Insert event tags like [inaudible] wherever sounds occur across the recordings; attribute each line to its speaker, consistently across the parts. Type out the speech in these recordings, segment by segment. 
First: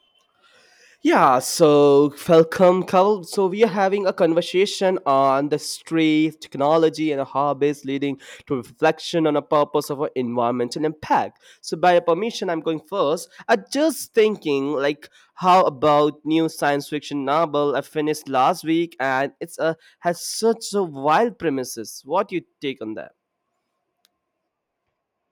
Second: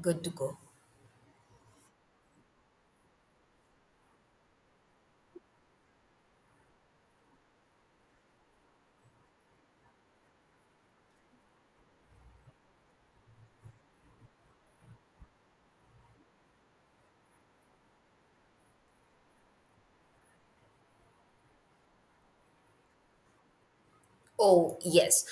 Speaker 1: Good to go.
Speaker 2: Yeah, so welcome, Carl. So we are having a conversation on the street technology and hobbies leading to reflection on the purpose of our environmental impact. So by your permission, I'm going first. I just thinking like how about new science fiction novel I finished last week and it's a has such a wild premises. What do you take on that?
Speaker 1: Oh, yes.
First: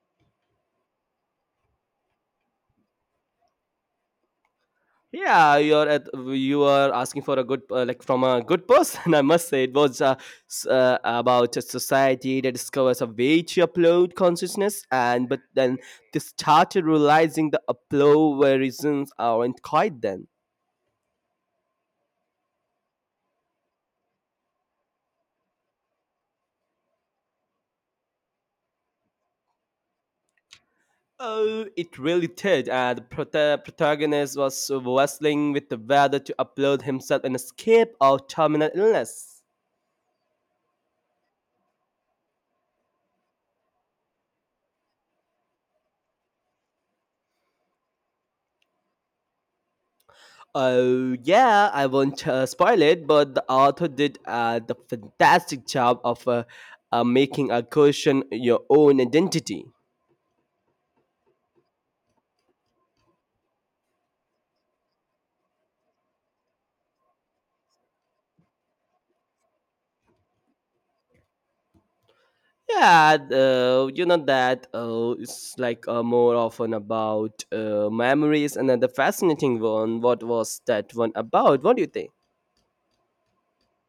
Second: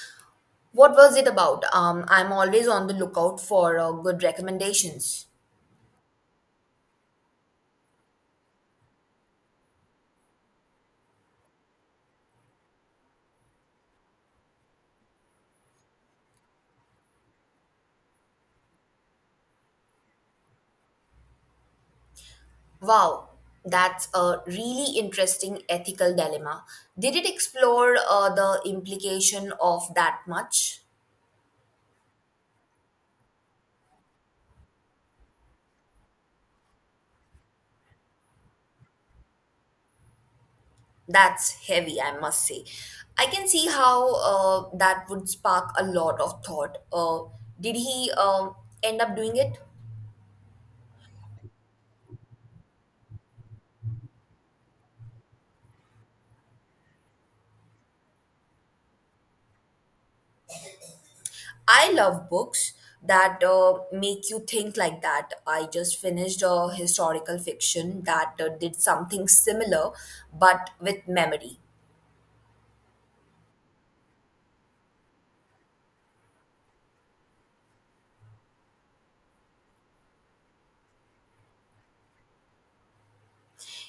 Speaker 1: What was it about? I'm always on the lookout for good recommendations.
Speaker 2: Yeah, you are asking for a good like from a good person. [laughs] I must say it was about a society that discovers a way to upload consciousness, and but then they started realizing the upload reasons aren't quite then.
Speaker 1: Wow, that's a really interesting ethical dilemma. Did it explore the implication of that much?
Speaker 2: Oh, it really did. The protagonist was wrestling with the whether to upload himself and escape or terminal illness.
Speaker 1: That's heavy, I must say. I can see how that would spark a lot of thought. Did he end up doing it?
Speaker 2: Oh, yeah, I won't spoil it, but the author did the fantastic job of making a question your own identity.
Speaker 1: I love books that make you think like that. I just finished a historical fiction that did something similar but with memory.
Speaker 2: Yeah, you know that it's like more often about memories, and then the fascinating one. What was that one about? What do you think?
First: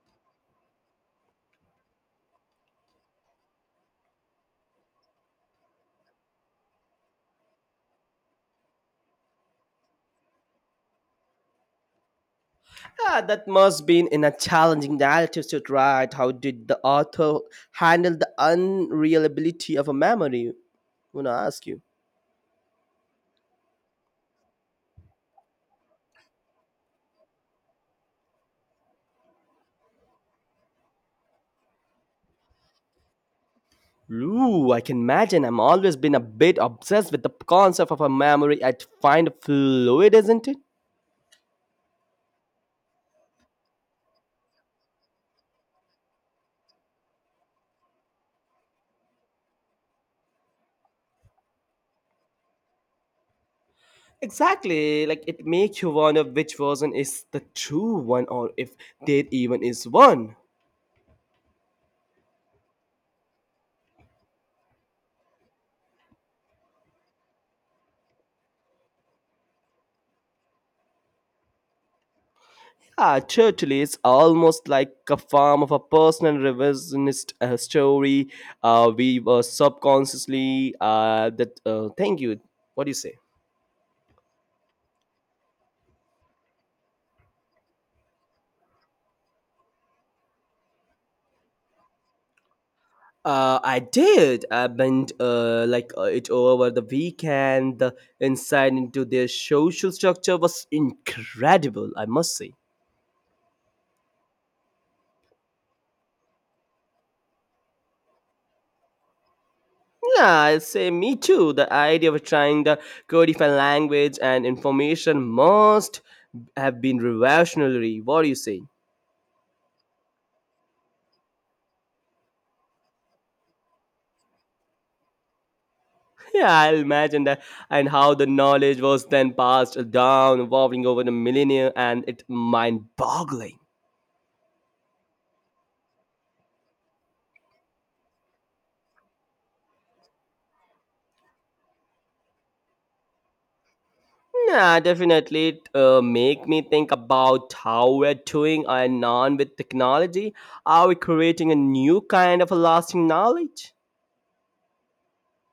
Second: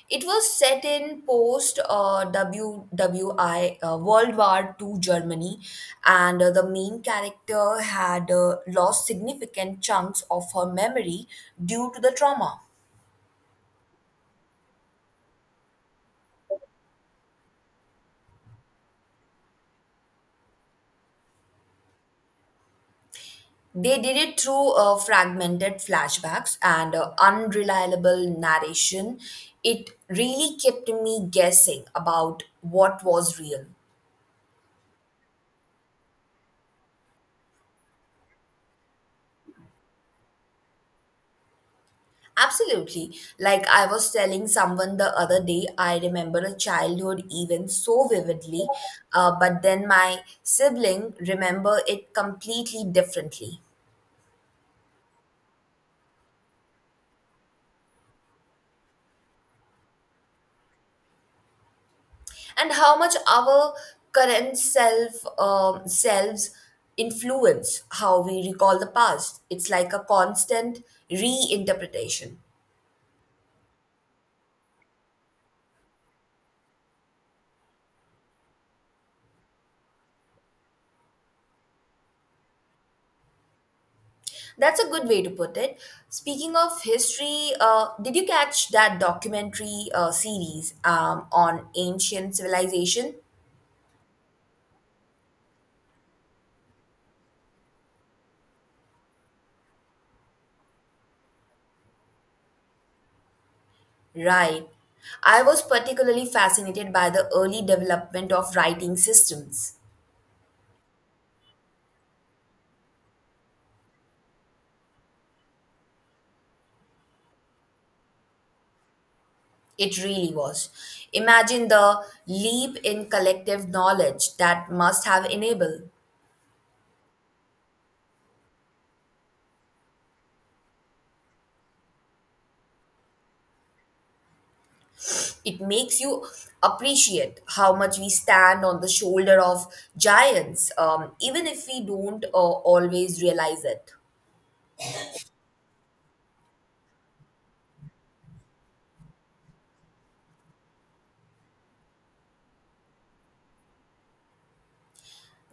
Speaker 1: It was set in post WWI, World War Two Germany, and the main character had lost significant chunks of her memory due to the trauma.
Speaker 2: Yeah, that must been in a challenging narrative to write. How did the author handle the unreliability of a memory? I wanna ask you.
Speaker 1: They did it through fragmented flashbacks and unreliable narration. It really kept me guessing about what was real.
Speaker 2: Ooh, I can imagine. I've always been a bit obsessed with the concept of a memory I find fluid, isn't it?
Speaker 1: Absolutely. Like I was telling someone the other day, I remember a childhood event so vividly, but then my sibling remember it completely differently.
Speaker 2: Exactly. Like it makes you wonder which version is the true one or if there even is one.
Speaker 1: And how much our current self selves influence how we recall the past. It's like a constant reinterpretation.
Speaker 2: Ah, totally. It's almost like a form of a personal revisionist story. We were subconsciously that. Thank you. What do you say?
Speaker 1: That's a good way to put it. Speaking of history, did you catch that documentary series on ancient civilization?
Speaker 2: I did. I bent like it over the weekend. The insight into their social structure was incredible, I must say.
Speaker 1: Right. I was particularly fascinated by the early development of writing systems.
Speaker 2: Yeah, I'd say me too. The idea of trying to codify language and information must have been revolutionary. What do you say?
Speaker 1: It really was. Imagine the leap in collective knowledge that must have enabled.
Speaker 2: Yeah, I imagine that, and how the knowledge was then passed down, evolving over the millennia, and it mind-boggling.
Speaker 1: It makes you appreciate how much we stand on the shoulder of giants, even if we don't always realize it.
Speaker 2: Yeah, definitely. It make me think about how we're doing our non with technology. Are we creating a new kind of a lasting knowledge?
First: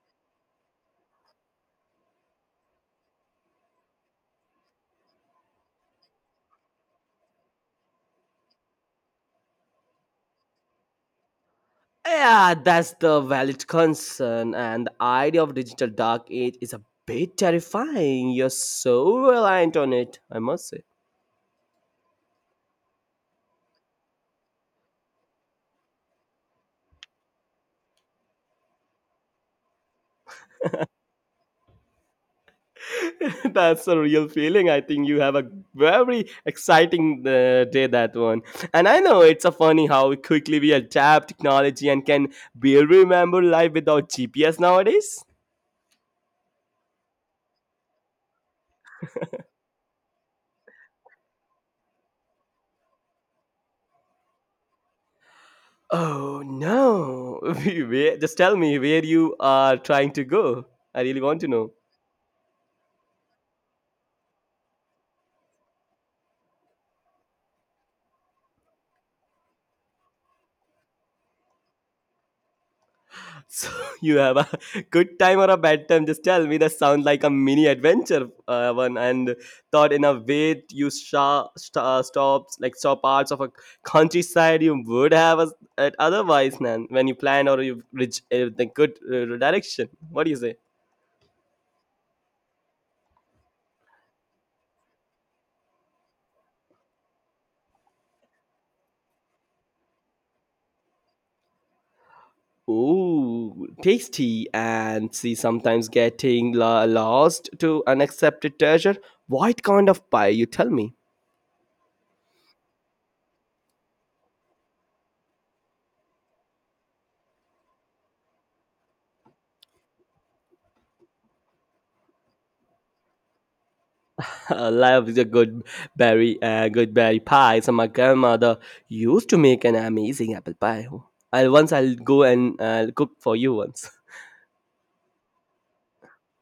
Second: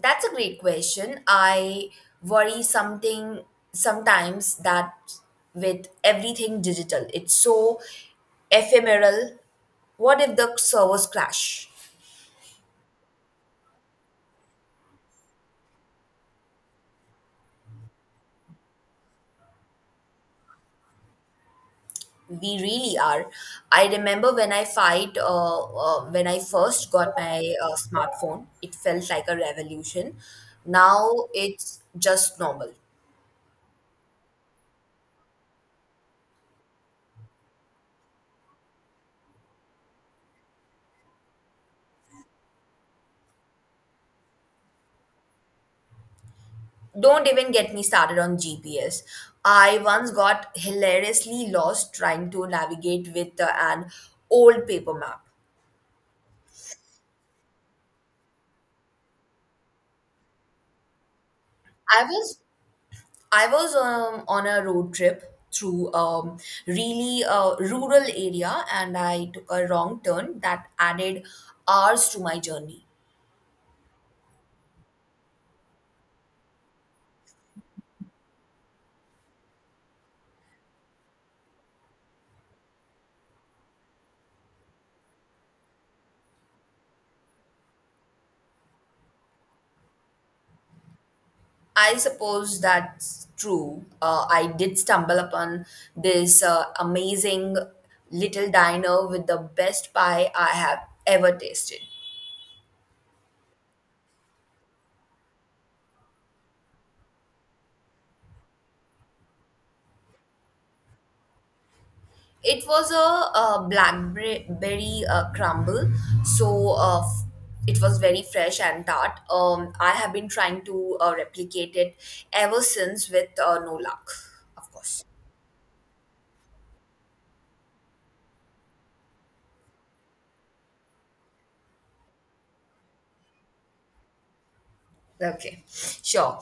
Speaker 1: That's a great question. I worry something sometimes that with everything digital, it's so ephemeral. What if the servers crash?
Speaker 2: Yeah, that's the valid concern. And the idea of digital dark age is a bit terrifying. You're so reliant on it, I must say.
Speaker 1: We really are. I remember when I first got my smartphone, it felt like a revolution. Now it's just normal.
Speaker 2: [laughs] That's a real feeling. I think you have a very exciting day that one. And I know it's a funny how quickly we adapt technology and can barely remember life without GPS nowadays.
Speaker 1: Don't even get me started on GPS. I once got hilariously lost trying to navigate with an old paper map.
Speaker 2: Oh no! [laughs] Just tell me where you are trying to go. I really want to know.
Speaker 1: I was I was on a road trip through really rural area, and I took a wrong turn that added hours to my journey.
Speaker 2: So [laughs] you have a good time or a bad time? Just tell me. That sound like a mini adventure, one. And thought in a way you stops like stop parts of a countryside you would have as at otherwise, man. When you plan or you reach the good direction. What do you say?
Speaker 1: I suppose that's true. I did stumble upon this amazing little diner with the best pie I have ever tasted.
Speaker 2: Ooh, tasty and see sometimes getting lost to unaccepted treasure. What kind of pie? You tell me.
Speaker 1: It was a blackberry crumble, so it was very fresh and tart. I have been trying to replicate it ever since with no luck,
Speaker 2: [laughs] I
Speaker 1: of course.
Speaker 2: love the good berry pie. So my grandmother used to make an amazing apple pie. I'll go and cook for you once. [laughs]
Speaker 1: Okay, sure.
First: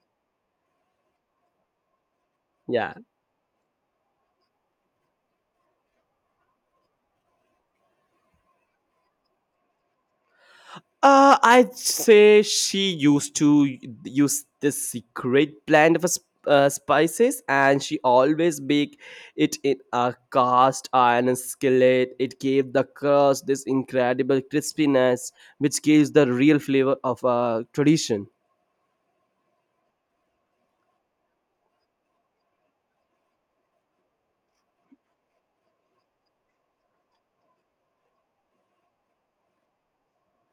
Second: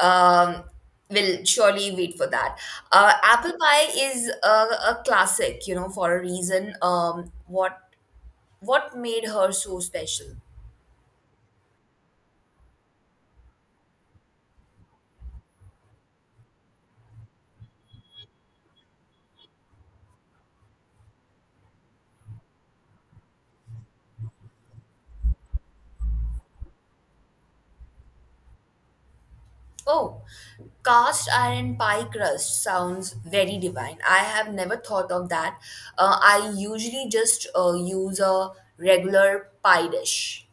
Speaker 1: Um, we'll surely wait for that.
Speaker 2: Yeah.
Speaker 1: Apple pie is a classic, you know, for a reason. What made her so special?
Speaker 2: I'd say she used to use this secret blend of a spices, and she always make it in a cast iron skillet. It gave the crust this incredible crispiness, which gives the real flavor of a tradition.
Speaker 1: Oh, cast iron pie crust sounds very divine. I have never thought of that. I usually just use a regular pie dish.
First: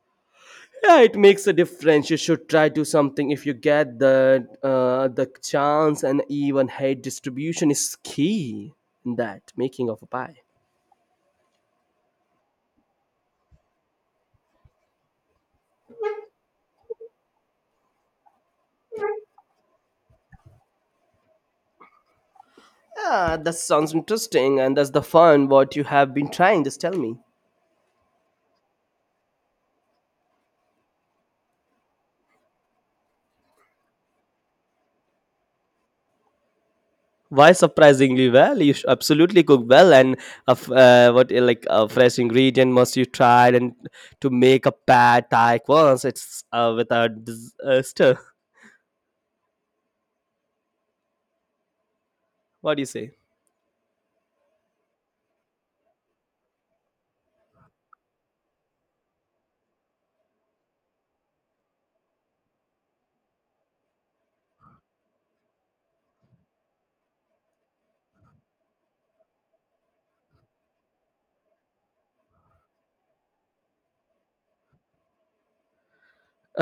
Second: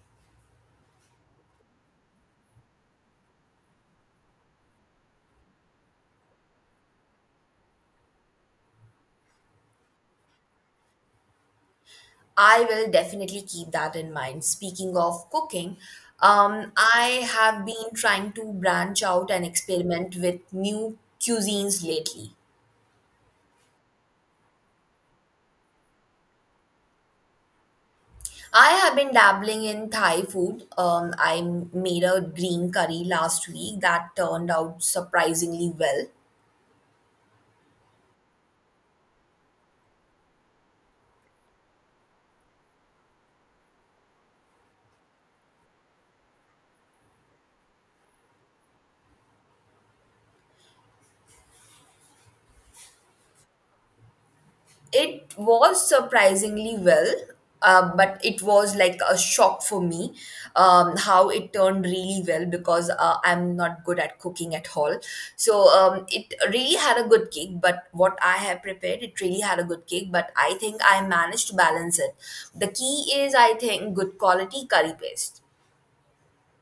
Speaker 2: Yeah, it makes a difference. You should try to something if you get the chance, and even height distribution is key in that making of a pie.
Speaker 1: I will definitely keep that in mind. Speaking of cooking, I have been trying to branch out and experiment with new cuisines lately.
Speaker 2: Yeah, that sounds interesting, and that's the fun. What you have been trying? Just tell me.
Speaker 1: I have been dabbling in Thai food. I made a green curry last week that turned out surprisingly well.
Speaker 2: Why surprisingly well? You absolutely cook well, and what like a fresh ingredient must you try, and to make a pad thai once. It's with a, stir. What do you say?
Speaker 1: It was surprisingly well, but it was like a shock for me how it turned really well because I'm not good at cooking at all. So it really had a good cake, but what I have prepared, it really had a good cake, but I think I managed to balance it. The key is, I think, good quality curry paste.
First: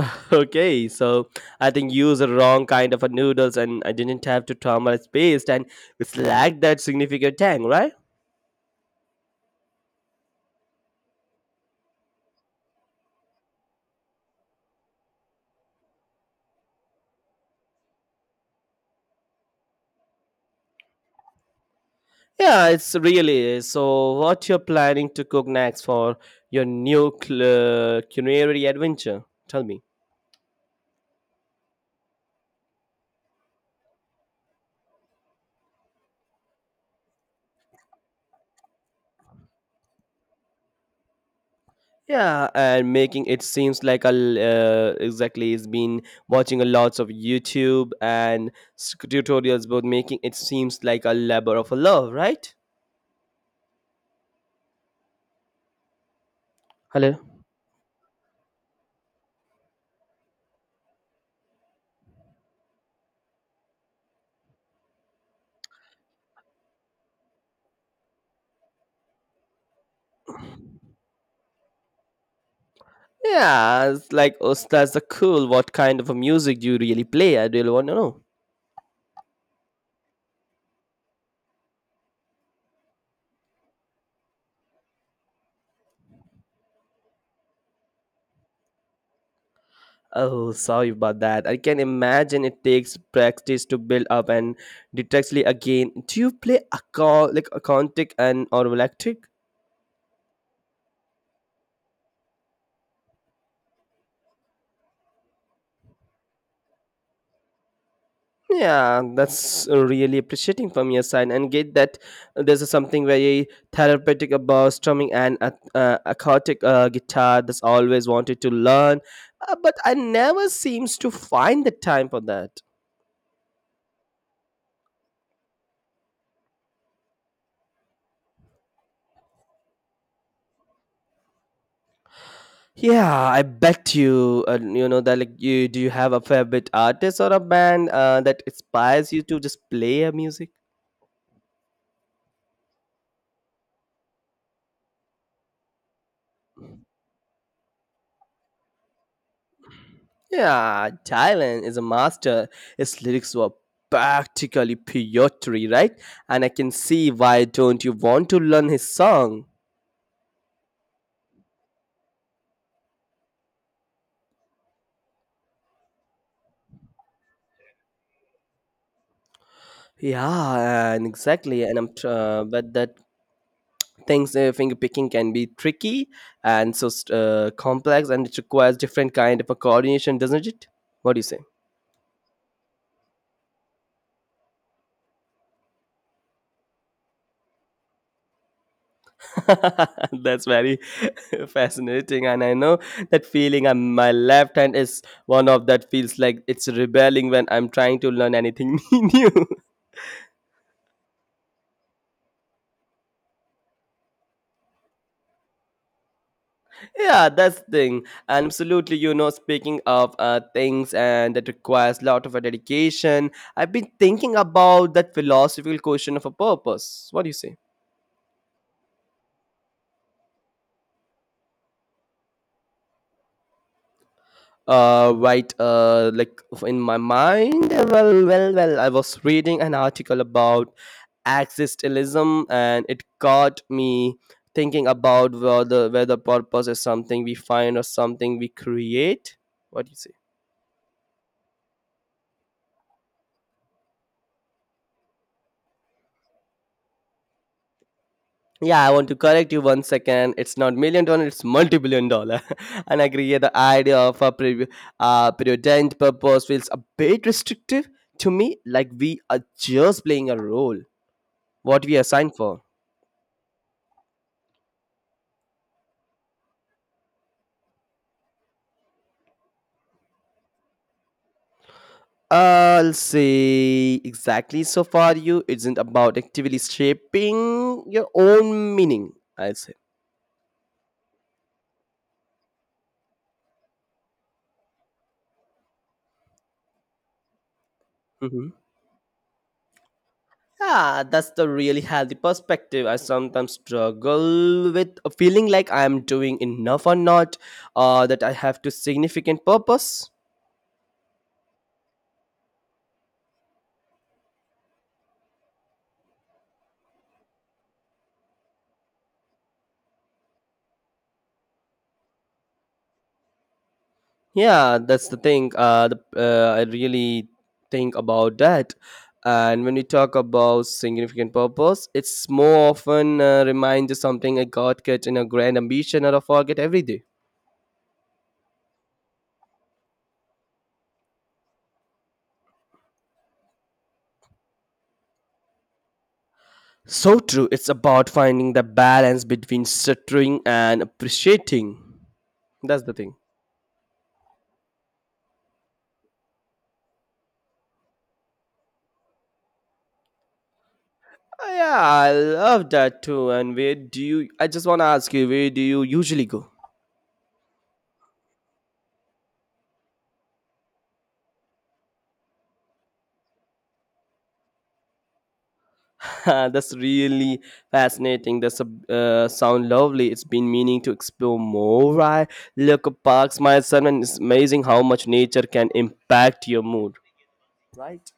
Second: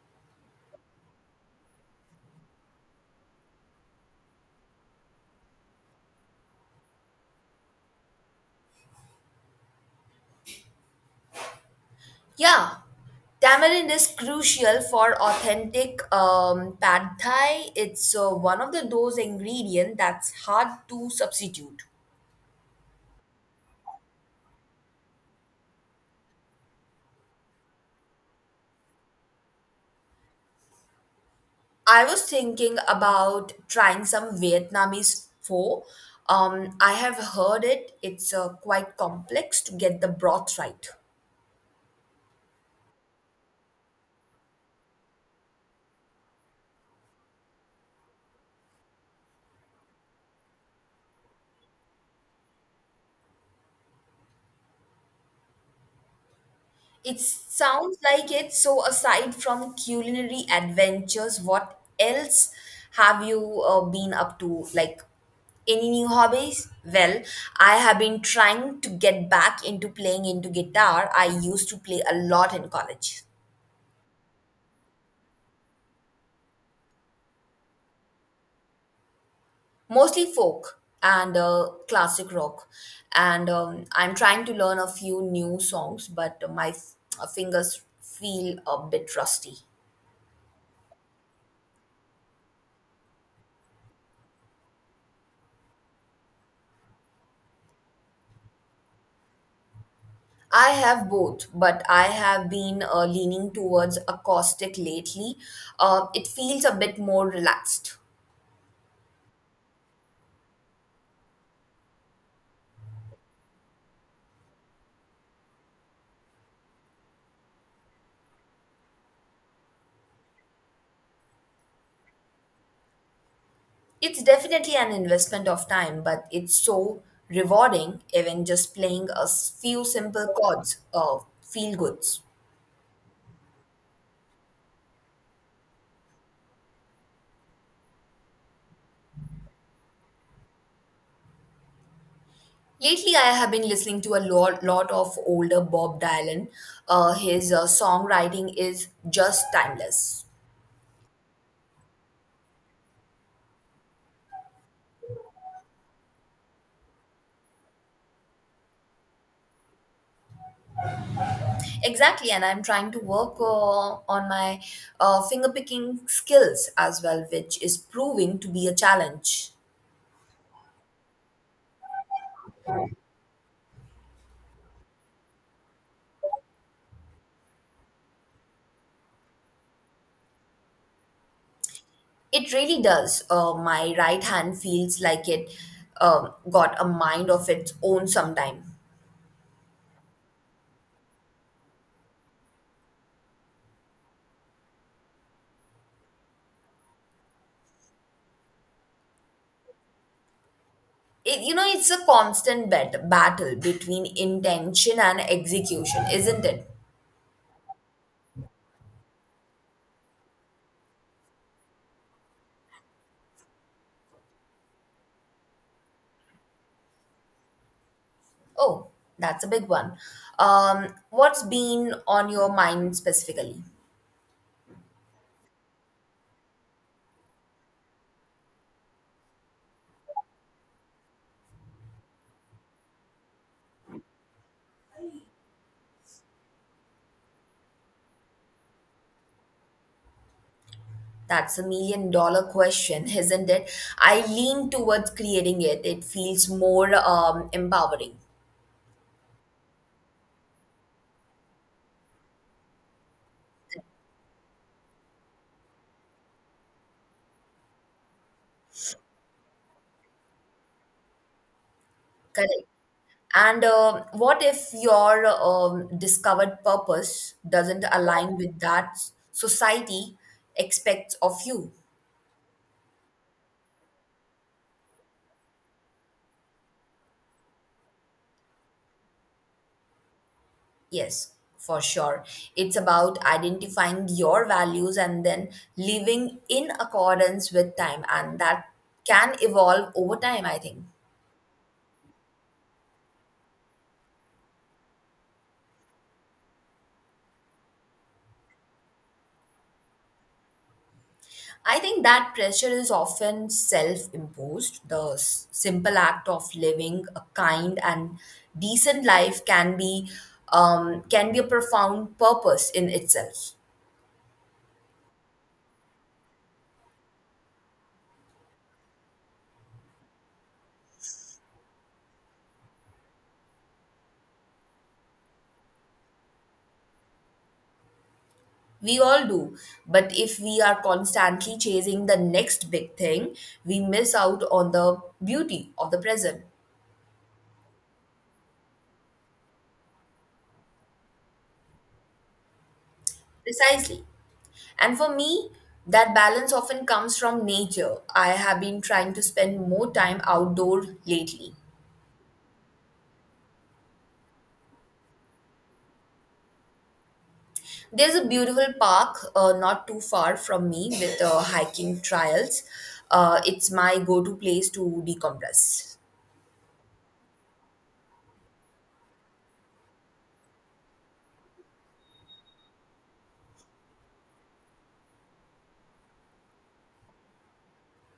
Speaker 2: [laughs] Okay, so I think you used the wrong kind of a noodles and I didn't have to traumatize paste and it's lacked that significant tang, right?
Speaker 1: Yeah, tamarind is crucial for authentic pad thai. It's one of the those ingredients that's hard to substitute.
Speaker 2: Yeah, it's really is. So what you're planning to cook next for your new culinary adventure? Tell me.
Speaker 1: I was thinking about trying some Vietnamese pho. I have heard it. It's quite complex to get the broth right.
Speaker 2: Yeah, and making it seems like exactly is been watching a lots of YouTube and tutorials about making it seems like a labor of a love, right? Hello.
Speaker 1: It sounds like it. So, aside from culinary adventures, what else have you been up to? Like any new hobbies? Well, I have been trying to get back into playing into guitar. I used to play a lot in college,
Speaker 2: Yeah, it's like oh, that's the cool. What kind of a music do you really play? I really want to know.
Speaker 1: mostly folk and classic rock. And I'm trying to learn a few new songs, but my fingers feel a bit rusty.
Speaker 2: Oh, sorry about that. I can imagine it takes practice to build up and detectly again. Do you play like acoustic and or electric?
Speaker 1: I have both, but I have been leaning towards acoustic lately. It feels a bit more relaxed.
Speaker 2: Yeah, that's really appreciating from your side, and get that there's something very therapeutic about strumming and acoustic guitar. That's always wanted to learn, but I never seems to find the time for that.
Speaker 1: It's definitely an investment of time, but it's so rewarding, even just playing a few simple chords, feel goods.
Speaker 2: Yeah, I bet you. You know that like you do you have a favorite artist or a band that inspires you to just play a music?
Speaker 1: Lately, I have been listening to a lot of older Bob Dylan. His songwriting is just timeless.
Speaker 2: Yeah, Dylan is a master. His lyrics were practically poetry, right? And I can see why don't you want to learn his song?
Speaker 1: Exactly, and I'm trying to work on my finger picking skills as well, which is proving to be a challenge.
Speaker 2: Yeah, and exactly. And but that things finger picking can be tricky and so complex, and it requires different kind of a coordination, doesn't it? What do you say?
Speaker 1: It really does. My right hand feels like it got a mind of its own sometime.
Speaker 2: [laughs] That's very [laughs] fascinating, and I know that feeling. And my left hand is one of that feels like it's rebelling when I'm trying to learn anything [laughs] new.
Speaker 1: It's a constant battle between intention and execution, isn't it?
Speaker 2: Yeah, that's thing. And absolutely, speaking of things and that requires a lot of a dedication, I've been thinking about that philosophical question of a purpose. What do you say?
Speaker 1: Oh, that's a big one. What's been on your mind specifically?
Speaker 2: Right, like in my mind, well, I was reading an article about existentialism, and it got me thinking about whether purpose is something we find or something we create. What do you say?
Speaker 1: That's a million dollar question, [laughs] isn't it? I lean towards creating it. It feels more empowering.
Speaker 2: Yeah, I want to correct you one second. It's not million dollar, it's multi-billion dollar. [laughs] And I agree. Yeah, the idea of a preordained purpose feels a bit restrictive to me, like we are just playing a role what we are signed for.
Speaker 1: Correct. And what if your discovered purpose doesn't align with that society expects of you?
Speaker 2: I'll say exactly so far you isn't about actively shaping your own meaning, I'd say.
Speaker 1: Yes, for sure. It's about identifying your values and then living in accordance with time, and
Speaker 2: Mhm.
Speaker 1: that can evolve over time, I think.
Speaker 2: Yeah, that's the really healthy perspective. I sometimes struggle with a feeling like I'm doing enough or not, or that I have to significant purpose.
Speaker 1: I think that pressure is often self imposed. The simple act of living a kind and decent life can be, a profound purpose in itself.
Speaker 2: Yeah, that's the thing. I really think about that. And when we talk about significant purpose, it's more often reminds reminder something I got catch in a grand ambition or a forget every day.
Speaker 1: We all do, but if we are constantly chasing the next big thing, we miss out on the beauty of the present.
Speaker 2: So true. It's about finding the balance between stuttering and appreciating. That's the thing.
Speaker 1: Precisely. And for me, that balance often comes from nature. I have been trying to spend more time outdoor lately.
Speaker 2: Yeah, I love that too. And where do you? I just want to ask you, where do you usually go?
Speaker 1: There's a beautiful park not too far from me with hiking trails. It's my go to place to decompress.
Speaker 2: [laughs] That's really fascinating. That's a sound lovely. It's been meaning to explore more. I look at parks myself, and it's amazing how much nature can impact your mood. Right.